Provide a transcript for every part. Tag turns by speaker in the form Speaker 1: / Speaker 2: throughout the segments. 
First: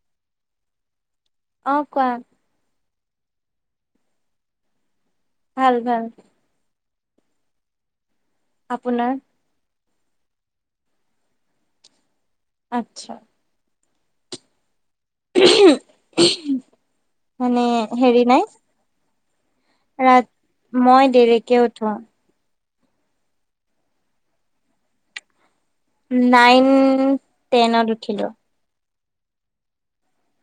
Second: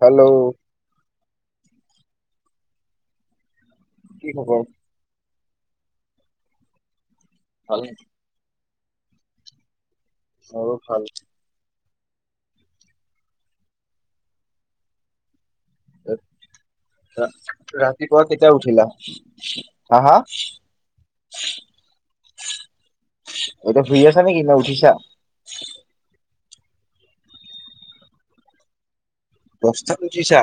Speaker 1: Hello
Speaker 2: অ' কোৱা
Speaker 1: কি খবৰ?
Speaker 2: ভাল, ভাল
Speaker 1: ভালে
Speaker 2: আপোনাৰ
Speaker 1: মোৰ ভাল,
Speaker 2: আচ্ছা মানে হেৰি
Speaker 1: ৰাতিপুৱা
Speaker 2: নাই
Speaker 1: কেতিয়া উঠিলা? হা হা
Speaker 2: ৰাত মই দেৰিকে উঠো।
Speaker 1: এতিয়া শোয় আছা নে কি না উঠিছা?
Speaker 2: নাইন টেনত উঠিলো।
Speaker 1: দচতাত ওঠিছা।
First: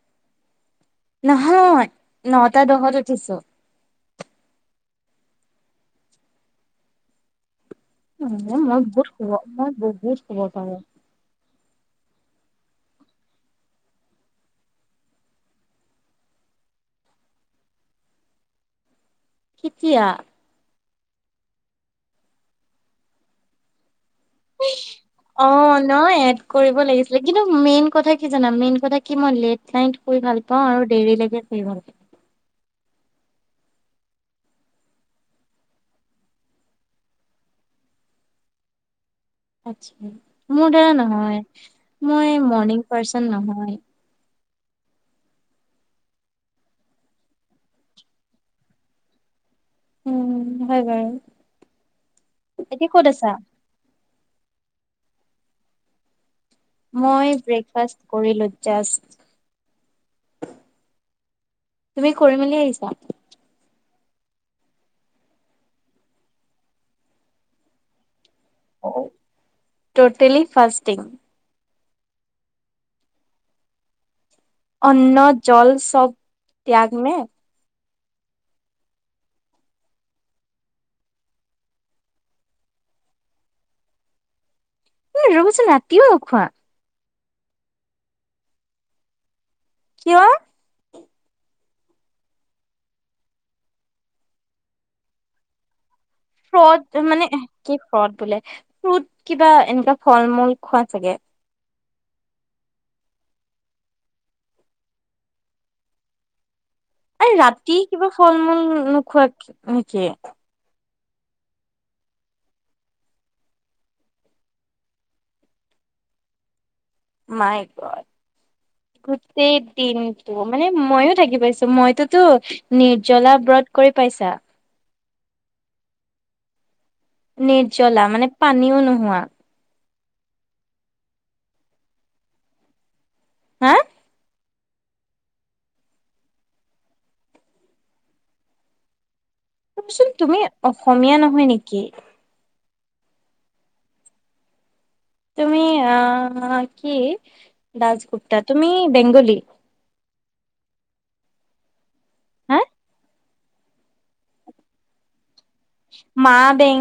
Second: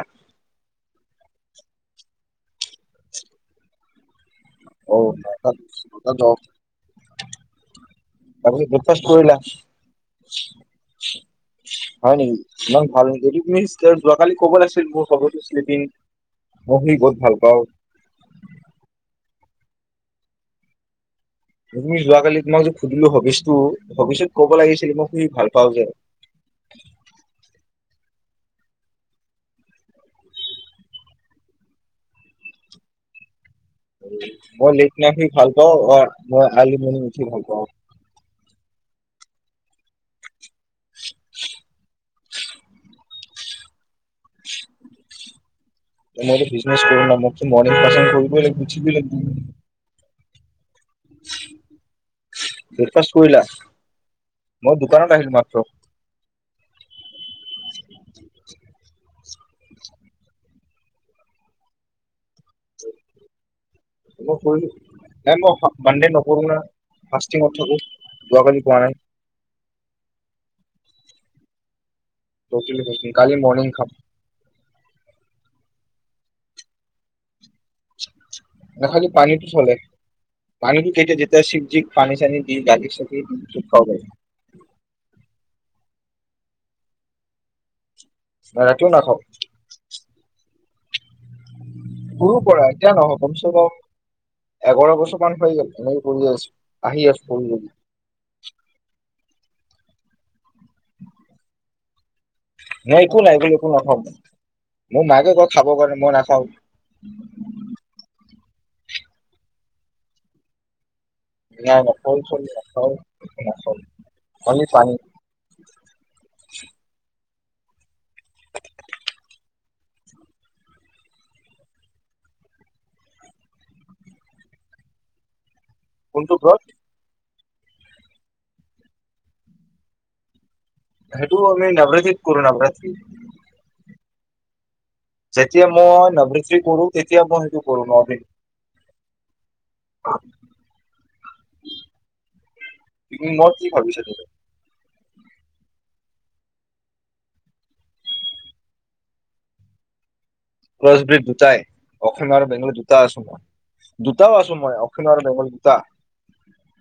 Speaker 2: নহয় নহতা দহত তঠিছো।
Speaker 1: ও [unintelligible]
Speaker 2: উম মই বহুতশোৱ মই বহুত শোৱ পাৰো।
Speaker 1: হয় নেকি ইমান ভাল নকি যদি তুমি যোৱাকালি কব লাগছিল মোৰ [unintelligible] ভাগৰ স্লিপিং ময় বহোত শোয় ভাল পাওঁ।
Speaker 2: কেতিয়া?
Speaker 1: তুমি যোৱাকালি তোমাক যে সুধিলো হোবিচটো [unintelligible]
Speaker 2: অ ন এড কৰিব লাগিছিলে কিন্তু মেইন কথা কি জানা মেইন কথা কি মই লেট নাইত মুই ভাল পাওঁ আৰু দেৰিলৈকে সুই ভাল পাওঁ।
Speaker 1: মই লেতনাইত সুই ভাল পাওঁ অ মই আৰলি মৰনিং উঠি ভাল পাওঁ।
Speaker 2: আচ্ছা। মোৰ দৰে নহয়। মই মৰ্ণিং পাৰ্চন নহয়।
Speaker 1: মই বিজনেছ কৰো ন মোক চোন মৰনিং [unintelligible] কৰিব এ লাগিব উঠিবয়ে লাগিব।
Speaker 2: উম। হয় বাৰু এতিয়া ক'ত
Speaker 1: ব্ৰেকফাষ্ট
Speaker 2: আছা?
Speaker 1: কৰিলা? মই দোকানত আহিলো মাত্ৰ।
Speaker 2: মই ব্ৰেকফাষ্ট কৰিলো জাসট তুমি কৰি মেলি আহিছা?
Speaker 1: ময় কৰিলো নাই মই মনদে নকৰো ন ফাস্টিংত থাকো। যোৱাকালি খোৱা নাই
Speaker 2: ও টোটেলি ফাস্টিং।
Speaker 1: [unintelligible] কালি মৰনিং খান।
Speaker 2: অন্ন জল চব ত্যাগ মে
Speaker 1: নহলে পানীটো চলে পানীটো কেইটা যেতিয়া শিৱজিক পানী চানি দি গাখীৰ চাখিৰ দি খাব পাৰি।
Speaker 2: তুমি চোন ৰাতিও নোখোৱা।
Speaker 1: ৰাতিও নাখাও।
Speaker 2: কিয়?
Speaker 1: সৰু পৰা এতিয়া নহয় কম চে কম এঘাৰ বছৰ মান হৈ গ'ল এ
Speaker 2: ফ্ৰুট মানে কি ফ্ৰুট বোলে ফ্ৰড কিবা এনে কোৱা ফল মূল খোৱা চাগে?
Speaker 1: নাই একো নাই এইবিলাক একো নাখাও ময় মোৰ মায়ে কই খাবৰ কাৰণে মই নাখাও।
Speaker 2: আৰু ৰাতি কিবা ফল মূল উম নোখোৱা নেকি?
Speaker 1: না না ফল চল নাখাও [unintelligible] খালি পানী।
Speaker 2: মাই গড গোটেই দিনটো মানে মইও থাকি পাইছো মইতোতো। নিৰ্জলা ব্ৰত কৰি পাইছা?
Speaker 1: কোনটো ব্ৰট?
Speaker 2: নিৰ্জলা মানে পানীও নোহোৱা।
Speaker 1: সেইটো আমি নবৰাত্ৰি কৰো নবৰাত্ৰি।
Speaker 2: হা?
Speaker 1: যেতিয়া মই নৱত্ৰ্ৰী কৰো তেতিয়া মই সেইটো কৰো নদিন।
Speaker 2: চোন তুমি অসমীয়া নহয় নেকি?
Speaker 1: মই, কি ভাবিছা তুমি?
Speaker 2: তুমি, আহ, কি? দচগুপ্তা, তুমি বেংগলি।
Speaker 1: ক্ৰছ [unintelligible] দুটাই। অসম আৰু
Speaker 2: হা
Speaker 1: বেংগলী দুটাই আছোঁ মই। দুটাও আছোঁ মই অসম আৰু বেংগলী। দুটা
Speaker 2: মা বেং,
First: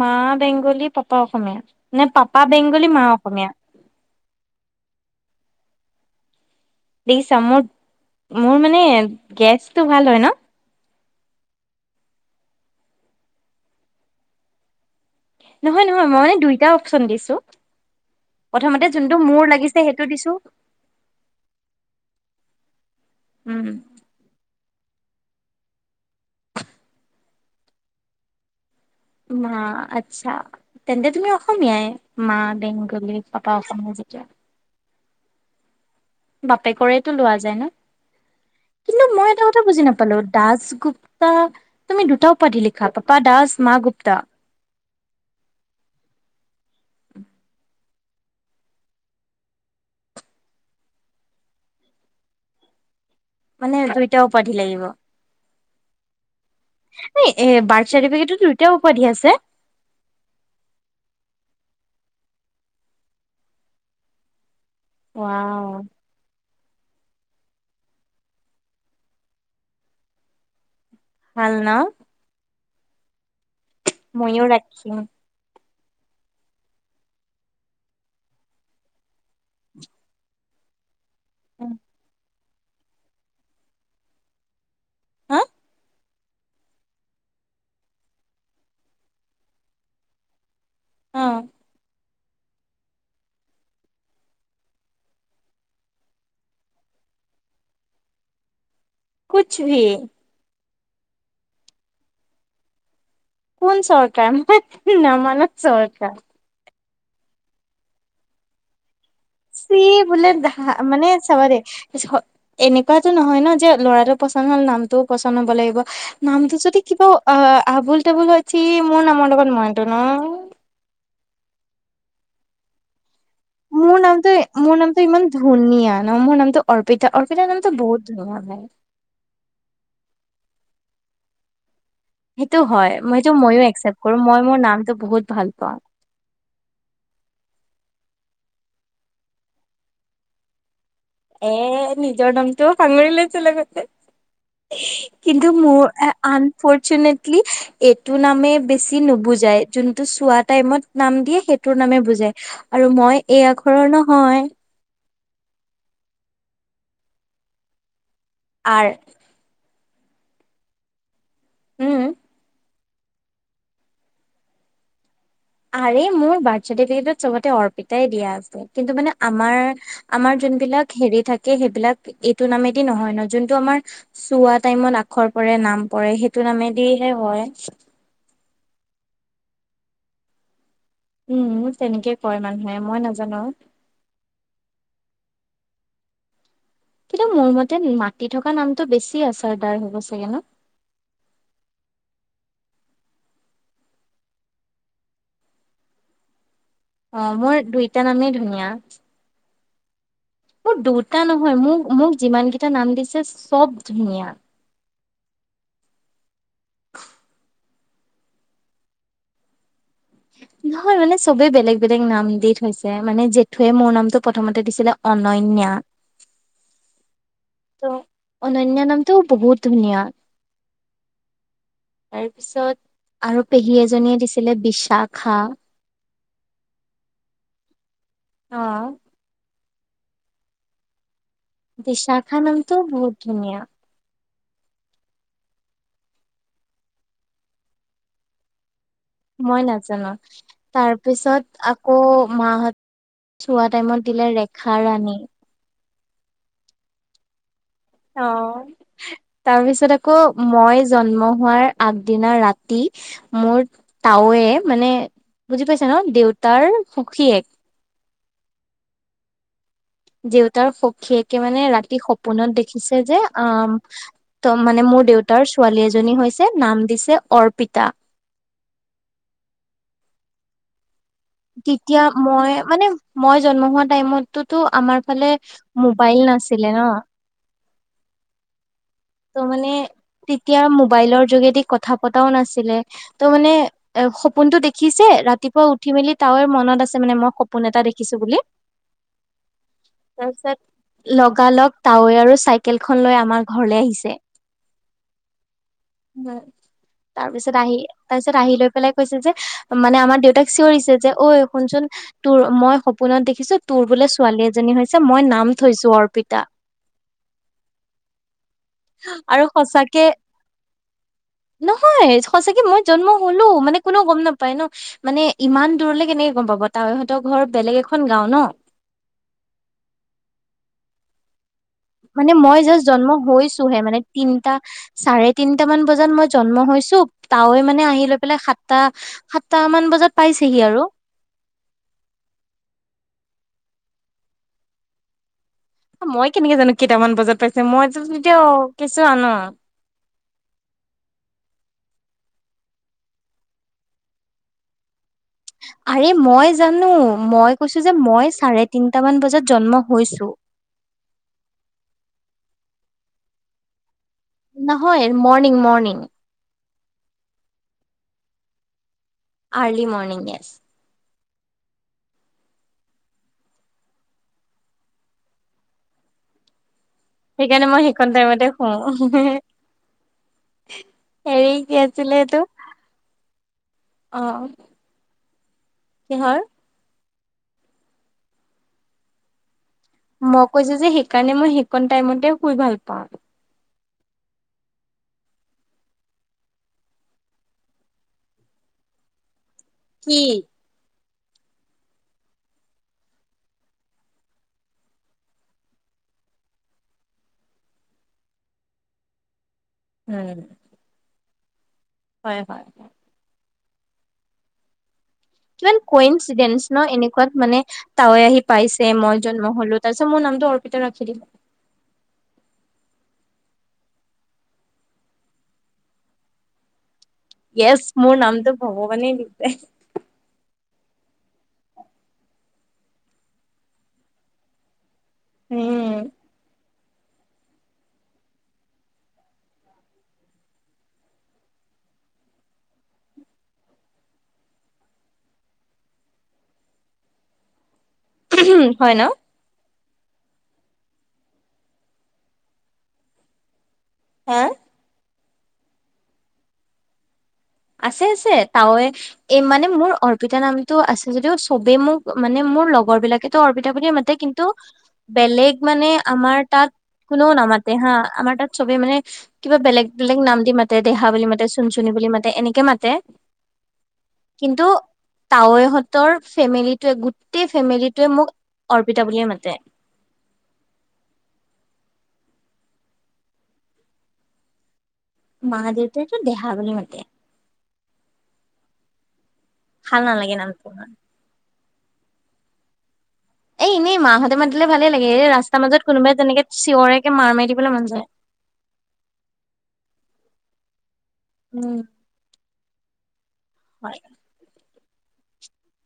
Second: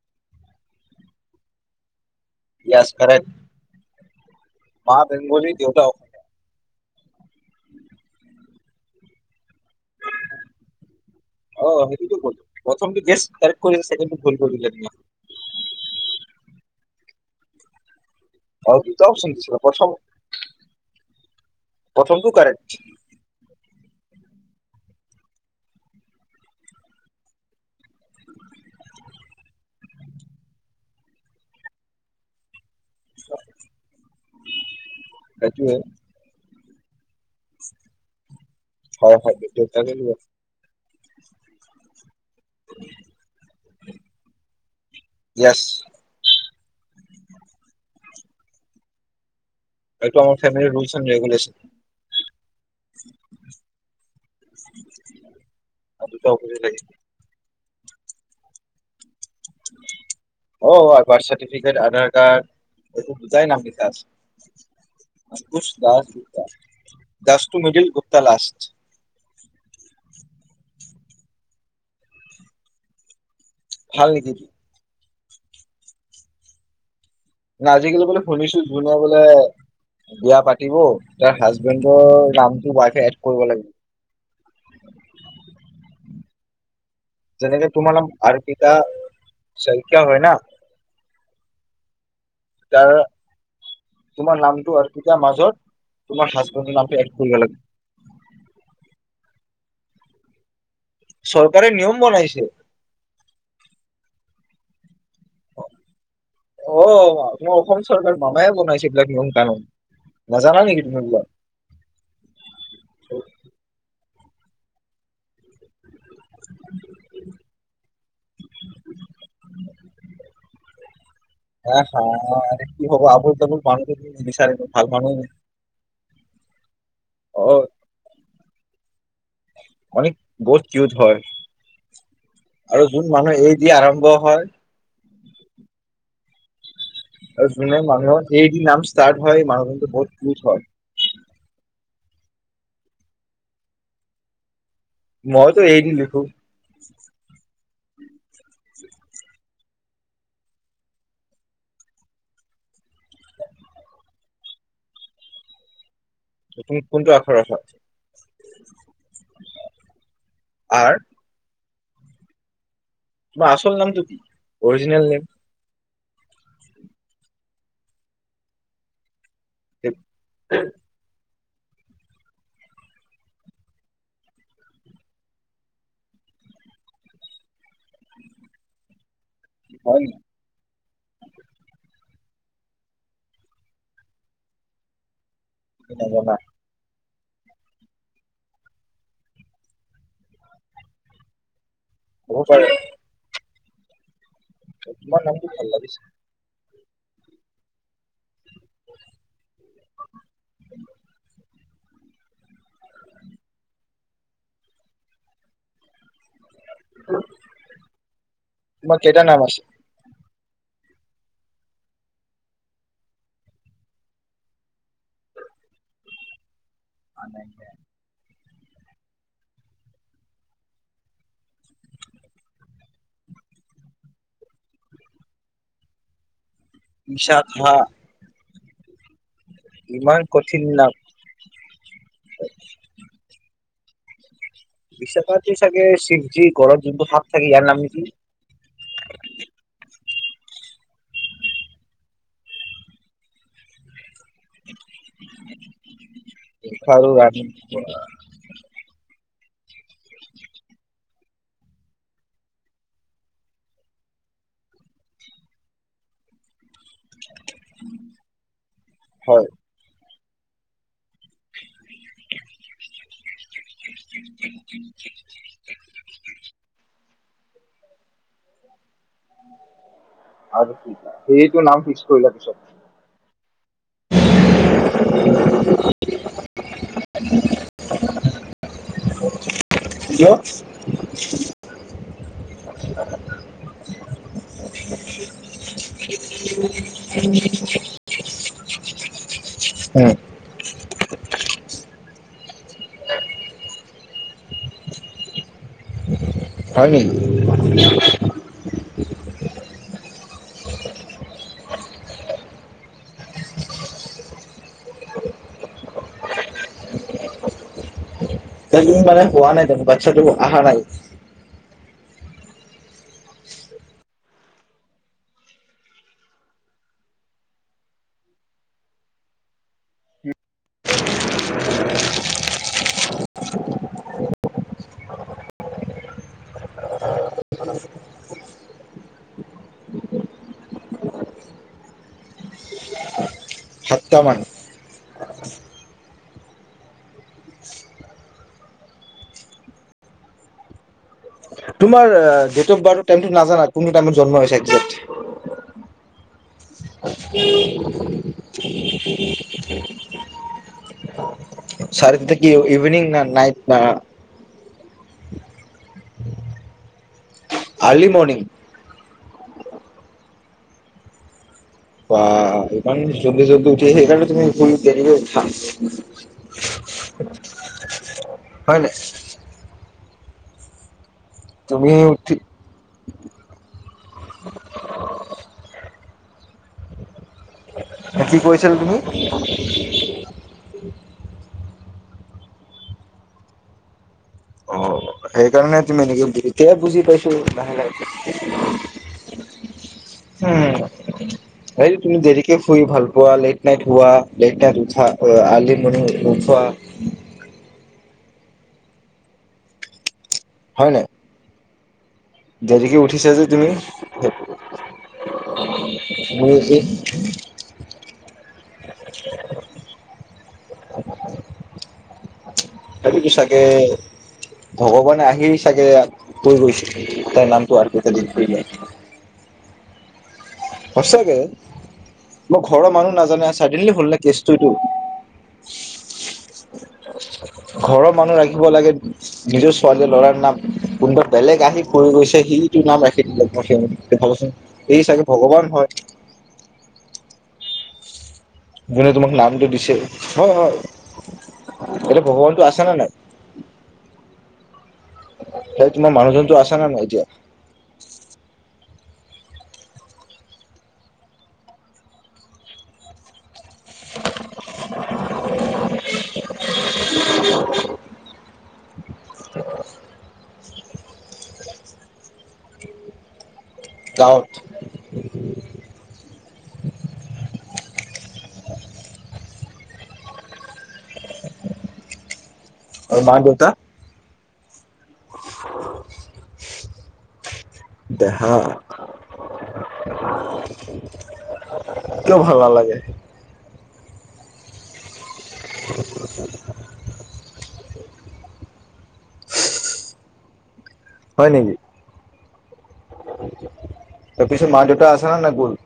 Speaker 2: মা বেং গলি, পাপা অসমীয়া? নে পাপা বেংগলী,
Speaker 1: য়াছ
Speaker 2: মা
Speaker 1: কাৰেক্ট
Speaker 2: অসমীয়া?
Speaker 1: মা বেংগলী দেউতা অসমীয়া।
Speaker 2: [inaudible] মোৰ মানে এ, গেছটো ভাল হয় ন?
Speaker 1: অ', সেইটোতো ক'লো, প্ৰথমটো গেছ কাৰেক্ট কৰিলে চেকেণ্ডটো ভুল কৰিলে তোমাক।
Speaker 2: নহয়, নহয়, মই মানে দুইটা অপচন দিছোঁ।
Speaker 1: আৰু
Speaker 2: প্ৰথমতে
Speaker 1: দুটা
Speaker 2: যোনটো
Speaker 1: অপচন
Speaker 2: মোৰ
Speaker 1: দিছিলে
Speaker 2: লাগিছে
Speaker 1: প্ৰথম
Speaker 2: সেইটো দিছোঁ।
Speaker 1: প্ৰথমটো কাৰেক্ট
Speaker 2: উম। [inaudible] মা, আচ্ছা। তেন্তে তুমি অসমীয়াই, মা বেংগ গলি, পাপা অসমীয়া যেতিয়া।
Speaker 1: সেইটোৱে।
Speaker 2: বাপেকৰে লোৱা যায় ন। কিন্তু
Speaker 1: হয়
Speaker 2: মই
Speaker 1: হয়
Speaker 2: এটা কথা বুজি
Speaker 1: দেউতাকে লোৱা
Speaker 2: নাপালো, দাস, গুপ্তা! তুমি দুটা উপাধি লিখা, পাপা দাস, মা গুপ্তা।
Speaker 1: য়েছ
Speaker 2: উম।
Speaker 1: সেইটো আমাৰ ফেমেলিৰ ৰুলছ এণ্ড ৰেগুলেচন।
Speaker 2: মানে দুইটা উপাধি লাগিব? এই
Speaker 1: [inaudible]
Speaker 2: এ, বাৰ্থ চাৰ্টিফিকেটটো দুইটাই উপাধি আছে?
Speaker 1: অ', বাৰ্থ চাৰ্টিফিকেট, আধাৰ কাৰ্ড এইটো দুটাই নাম লিখা আছে।
Speaker 2: ৱাও
Speaker 1: [unintelligible] দাস গুপ্তা। দাসটো মিডিল, গুপ্তা লাষ্ট।
Speaker 2: ভাল, ন।
Speaker 1: ভাল নেকি?
Speaker 2: ময়ো ৰাখিম।
Speaker 1: নাই, আজিকালি বোলে শুনিছো, যোনে বোলে বিয়া পাতিব তাৰ হাজবেণ্ডৰ নাম টো ৱাই-ফাই এড কৰিব লাগিব।
Speaker 2: হা?
Speaker 1: যেনেকে তোমাৰ অৰ্পিতা শইকীয়া হয় না?
Speaker 2: অ'।
Speaker 1: তাৰ, তোমাৰ নামটো অৰ্পিতাৰ মাজত, তোমাৰ হাজবেণ্ডৰ নামটো এড কৰিব লাগিব।
Speaker 2: কোচ্ ভি।
Speaker 1: চৰকাৰে নিয়ম বনাইছে
Speaker 2: কোন চৰকাৰ? ন মানত চৰকাৰ।
Speaker 1: অ' মই অসম চৰকাৰ মামায়ে বনাইছে। এইবিলাক নিয়ম কানুন।
Speaker 2: সি বোলো
Speaker 1: নাজানা নেকি তুমি
Speaker 2: মানে
Speaker 1: এইবিলাক?
Speaker 2: চাব দে এনেকুৱাতো নহয় ন যে ল'ৰাটো পচন্দ হ'ল নামটোও পচন্দ হ'ব লাগিব নামটো যদি কিবা আবুল তাবুল হৈ চি মোৰ নামৰ লগত মইটো ন
Speaker 1: এ হা কি হব আব
Speaker 2: মোৰ নামটো মোৰ নামটো ইমান ধুনীয়া ন মোৰ নামটো অৰ্পিতা
Speaker 1: অ
Speaker 2: অৰ্পিতাৰ নামটো বহুত ধুনীয়া ভাই।
Speaker 1: বহুত কিউত হয়।
Speaker 2: সেইটো
Speaker 1: আৰু
Speaker 2: হয়
Speaker 1: যোন
Speaker 2: সেইটো
Speaker 1: মানুহ এই
Speaker 2: মইয়ো
Speaker 1: দি
Speaker 2: একচেপ
Speaker 1: আৰম্ভ
Speaker 2: কৰো,
Speaker 1: হয়
Speaker 2: মই মোৰ নামটো বহুত ভাল পাওঁ।
Speaker 1: যোনে মানুহৰ এ' দ নাম ষ্টাৰ্ট হয়, মানুহ কিন্তু বহুত কিউত হয়।
Speaker 2: এ নিজৰ নামটো সামৰি লৈছে লগতে। কিন্তু
Speaker 1: মইতো এ ডি
Speaker 2: মোৰ
Speaker 1: লিখো
Speaker 2: আনফৰ্চুনেটলি এইটো নামে বেছি নুবুজাই যোনটো চোৱা টাইমত নাম দিয়ে সেইটোৰ নামে বুজাই। আৰু মই এ' আখৰৰ নহয়।
Speaker 1: সেইখিনিত কোনটো আখাৰ আছে?
Speaker 2: আৰ
Speaker 1: আৰ
Speaker 2: উম।
Speaker 1: তোমাৰ আচল নামটো কি, অৰিজিনেল নেম।
Speaker 2: আৰে মোৰ বাৰ্থ চাৰ্টিফিকেটত চবতে অৰ্পিতাই দিয়া আছে, কিন্তু মানে আমাৰ-আমাৰ যোনবিলাক হেৰি থাক এই সেইবিলাক এইটো নামেদি নহয় ন, যোনটো আমাৰ চোৱা টাইমত আখৰ পৰে নাম পৰে সেইটো নামেদিহে হয়।
Speaker 1: হয় নি
Speaker 2: উম। তেনেকেই কয় মানুহে মই নাজানো।
Speaker 1: নাজানা
Speaker 2: কিন্তু মোৰ মতে মাতি থকা নামটো বেছি আছোৰদাৰ হব চাগে ন?
Speaker 1: বহুত হয় তোমাৰ নামটো ভাল লাগিছে।
Speaker 2: অ', মোৰ দুইটা নামেই ধুনু। না মোৰ দুটা নহয় মোৰ মোক যিমান কিটা নাম দিছে চব ধুনীয়া।
Speaker 1: [inaudible] তোমাৰ কেইটা নাম আছে।
Speaker 2: নহয় মানে চবেই বেলেগ-বেলেগ নাম দি থৈছে, মানে জেঠুৱে মোৰ নামটো প্ৰথমতে দিছিলে অনন্যা। ত'
Speaker 1: [inaudible]
Speaker 2: অনন্যা নামটোও বহুত ধুনীয়া, তাৰপিছত আৰু পেহী এজনীয়ে দিছিলে বিচাখা।
Speaker 1: বিচাখা।
Speaker 2: অ'।
Speaker 1: ইমান কঠিন না
Speaker 2: বিচাখা নামটোও বহুত ধুনীয়া।
Speaker 1: [unintelligible] চাগে শিৱজী গলত যোনটো সাপ থাকে ইয়াৰ নাম কি?
Speaker 2: মই নাজানোঁ। তাৰপিছত আকৌ, মাহঁত চোৱা টাইমত দিলে ৰেখা ৰাণী।
Speaker 1: [inaudible] খালো আমি।
Speaker 2: অঁ তাৰপিছত আকৌ মই জন্ম হোৱাৰ আগদিনা ৰাতি মোৰ তাৱে মানে বুজি পাইছা ন দেউতাৰ সুখী এক
Speaker 1: হয়
Speaker 2: দেউতাৰ সখীয়েক তেওঁ মানে ৰাতি সপোনত দেখিছে যে অ ত মানে মোৰ দেউতাৰ ছোৱালী এজনী হৈছে নাম দিছে। অৰ্পিতা
Speaker 1: আৰু কি সেইটো নাম
Speaker 2: তেতিয়া
Speaker 1: ফিক্স কৰিলা
Speaker 2: মই,
Speaker 1: পিছত
Speaker 2: মানে মই জন্ম হোৱা টাইমতটোতো আমাৰ ফালে মোবাইল নাছিলে ন? ত' মানে
Speaker 1: কিয়
Speaker 2: তেতিয়া মোবাইলৰ যোগেদি কথা পতাও নাছিলে, ত' মানে সপোনটো দেখিছে, ৰাতিপুৱা উঠি মেলি তাৱৈৰ মনত আছে মানে মই সপোন এটা দেখিছোঁ বুলি,
Speaker 1: উম
Speaker 2: তাৰপিছত লগা লগ তাৱৈ আৰু চাই কেলখন লৈ আমাৰ ঘৰলৈ আহিছ [inaudible]
Speaker 1: হয় নেকি
Speaker 2: তাৰ পিছত আহি, তাৰ পিছত আহি লৈ পেলাই কৈছে যে, মানে আমাৰ দেউতাক চিঞৰিছে যে ঐ শুনচোন, তোৰ মই সপোনত দেখিছো তোৰ বোলে ছোৱালী এজনী হৈছে, মই নাম থৈছো অৰ্পিতা।
Speaker 1: [unintelligible] কোৱা নাই
Speaker 2: আৰু
Speaker 1: তামানে,
Speaker 2: সঁচাকে
Speaker 1: বাচ্ছাটো আহা নাই?
Speaker 2: নহয়, সঁচাকে মই জন্ম হলো, মানে কোনেও গম নেপায় ন? মানে ইমান দূৰলে কেনেকে গম পাব, তাৱৈহঁতৰ ঘৰ বেলেগ এখন গাওঁ ন? মানে মই জাষ্ট জন্ম হৈছোহে মানে, তিনটা চাৰে তিনটা মান বজাত মই জন্ম হৈছো, তাৱৈ মানে আহি লৈ পেলাই সাতটা সাতটা মান বজাত পাইছেহি আৰু।
Speaker 1: সাতটামান
Speaker 2: মই কেনেকে জানো কেইটামান বজাত পাইছে, মইতো তেতিয়া কেঁচুৱা ন?
Speaker 1: তোমাৰ ডেট অফ বাৰ্থটো টাইমটো নাজানা কোনটো টাইমত জন্ম হৈছা একজেক্ট
Speaker 2: হাতত ৰে মই জানো, আৰু মই কৈছো যে মই চাৰে তিনটা মান বজাত জন্ম হৈছো।
Speaker 1: চাৰে তিনটা কি ইভিনিং না নাইট [unintelligible]
Speaker 2: নহয়, morning morning.
Speaker 1: Early morning.
Speaker 2: Early morning yes.
Speaker 1: বাহ্ ইমান জল্দি জল্দি উঠি সেইকাৰণে তুমি শুই দেৰিকে উঠা।
Speaker 2: সেইকাৰণে মই সেইকন টাইমতে শু
Speaker 1: হয় নাই
Speaker 2: [unintelligible] হেৰি কি
Speaker 1: তুমি
Speaker 2: আছিলে
Speaker 1: উঠি
Speaker 2: এটো? অ' কিহৰ?
Speaker 1: কি কৈছিল তুমি?
Speaker 2: মই কৈছো যে সেইকাৰণে মই শি কন টাইমতে শুই ভাল পাওঁ।
Speaker 1: অ সেইকাৰণে তুমি এনেকে দেৰিকে বুজি পাইছো লাহে, লাহে,
Speaker 2: কি
Speaker 1: উম। ‌‌হেই তুমি দেৰিকে শুই ভাল পোৱা লেট নাইট শুৱা লেট নাইট উঠা, আৰ্লি মৰ্ণিং নুউঠোৱা।
Speaker 2: উম।
Speaker 1: হয় নাই?
Speaker 2: হয় হয়
Speaker 1: দেৰিকে উঠিছা যে। তুমি
Speaker 2: কিমান ক ইচিডেনচ্ ন এনেকুৱাত মানে তাৱৈ আহি পাইছে মই জন্ম হলো তাৰ পিছত মোৰ নামটো অৰ্পিতা ৰাখি দিল
Speaker 1: তাপিতো চাগে ভগৱানে আহি চাগে কৈ গৈছিল।
Speaker 2: ইএচ মোৰ নামটো ভগৱানে দিছে।
Speaker 1: সচাঁকে মই ঘৰৰ মানুহ নাজানে চাদেনলী হ'ল ন কেচটো এইটো
Speaker 2: উম
Speaker 1: ঘৰৰ মানুহ ৰাখিব লাগে নিজৰ ছোৱালী ল'ৰাৰ নাম কোনোবা বেলেগ আহি থ গৈছে সিটো নাম ৰাখি দিলে ভাবচোন এই চাগে ভগৱান হয়।
Speaker 2: হয় ন
Speaker 1: যোনে তোমাক নামটো দি হয় হয় এয়া ভগৱান টো আছা নে নাই।
Speaker 2: হা
Speaker 1: সেই তোমাৰ মানুহজনতো আছা নে নাই এতিয়া
Speaker 2: আছে আছে তাৱে এই মানে মোৰ অৰ্পিতা নামটো আছে যদিও চবে মোক মানে মোৰ লগৰ বিলাকেতো অৰ্পিতা বুলিয়ে মাতে কিন্তু বেলেগ মানে আমাৰ তাত কোনেও নামাতে হা আমাৰ তাত চবে মানে কিবা বেলেগ বেলেগ নাম দি মাতে দেহা বুলি মাতে চুন চুনি বুলি মাতে এনেকে মাতে।
Speaker 1: গাঁৱত
Speaker 2: কিন্তু তাৱৈহঁতৰ ফেমিলি গোটেই ফেমিলি তোৱে মোক অৰ্পিতা বুলিয়ে মাতে।
Speaker 1: আৰু মা, দেউতা?
Speaker 2: মা দেউতাটো দেহা বুলি মাতে।
Speaker 1: দেহা।
Speaker 2: ভাল নালাগে নামটো ইমান
Speaker 1: [inaudible] কিয় ভাল নালাগে?
Speaker 2: এই এনেই মাহঁতে মাতিলে ভালে লাগে এই ৰাছ তাৰ মাজত কোনোবাই যেনেকে চিঞৰে একে মাৰ মাৰি দিবলৈ মন যায়।
Speaker 1: [inaudible] হয় নেকি।
Speaker 2: উম হয়
Speaker 1: তাৰ পিছত মা দেউতা আচে নে গ'ল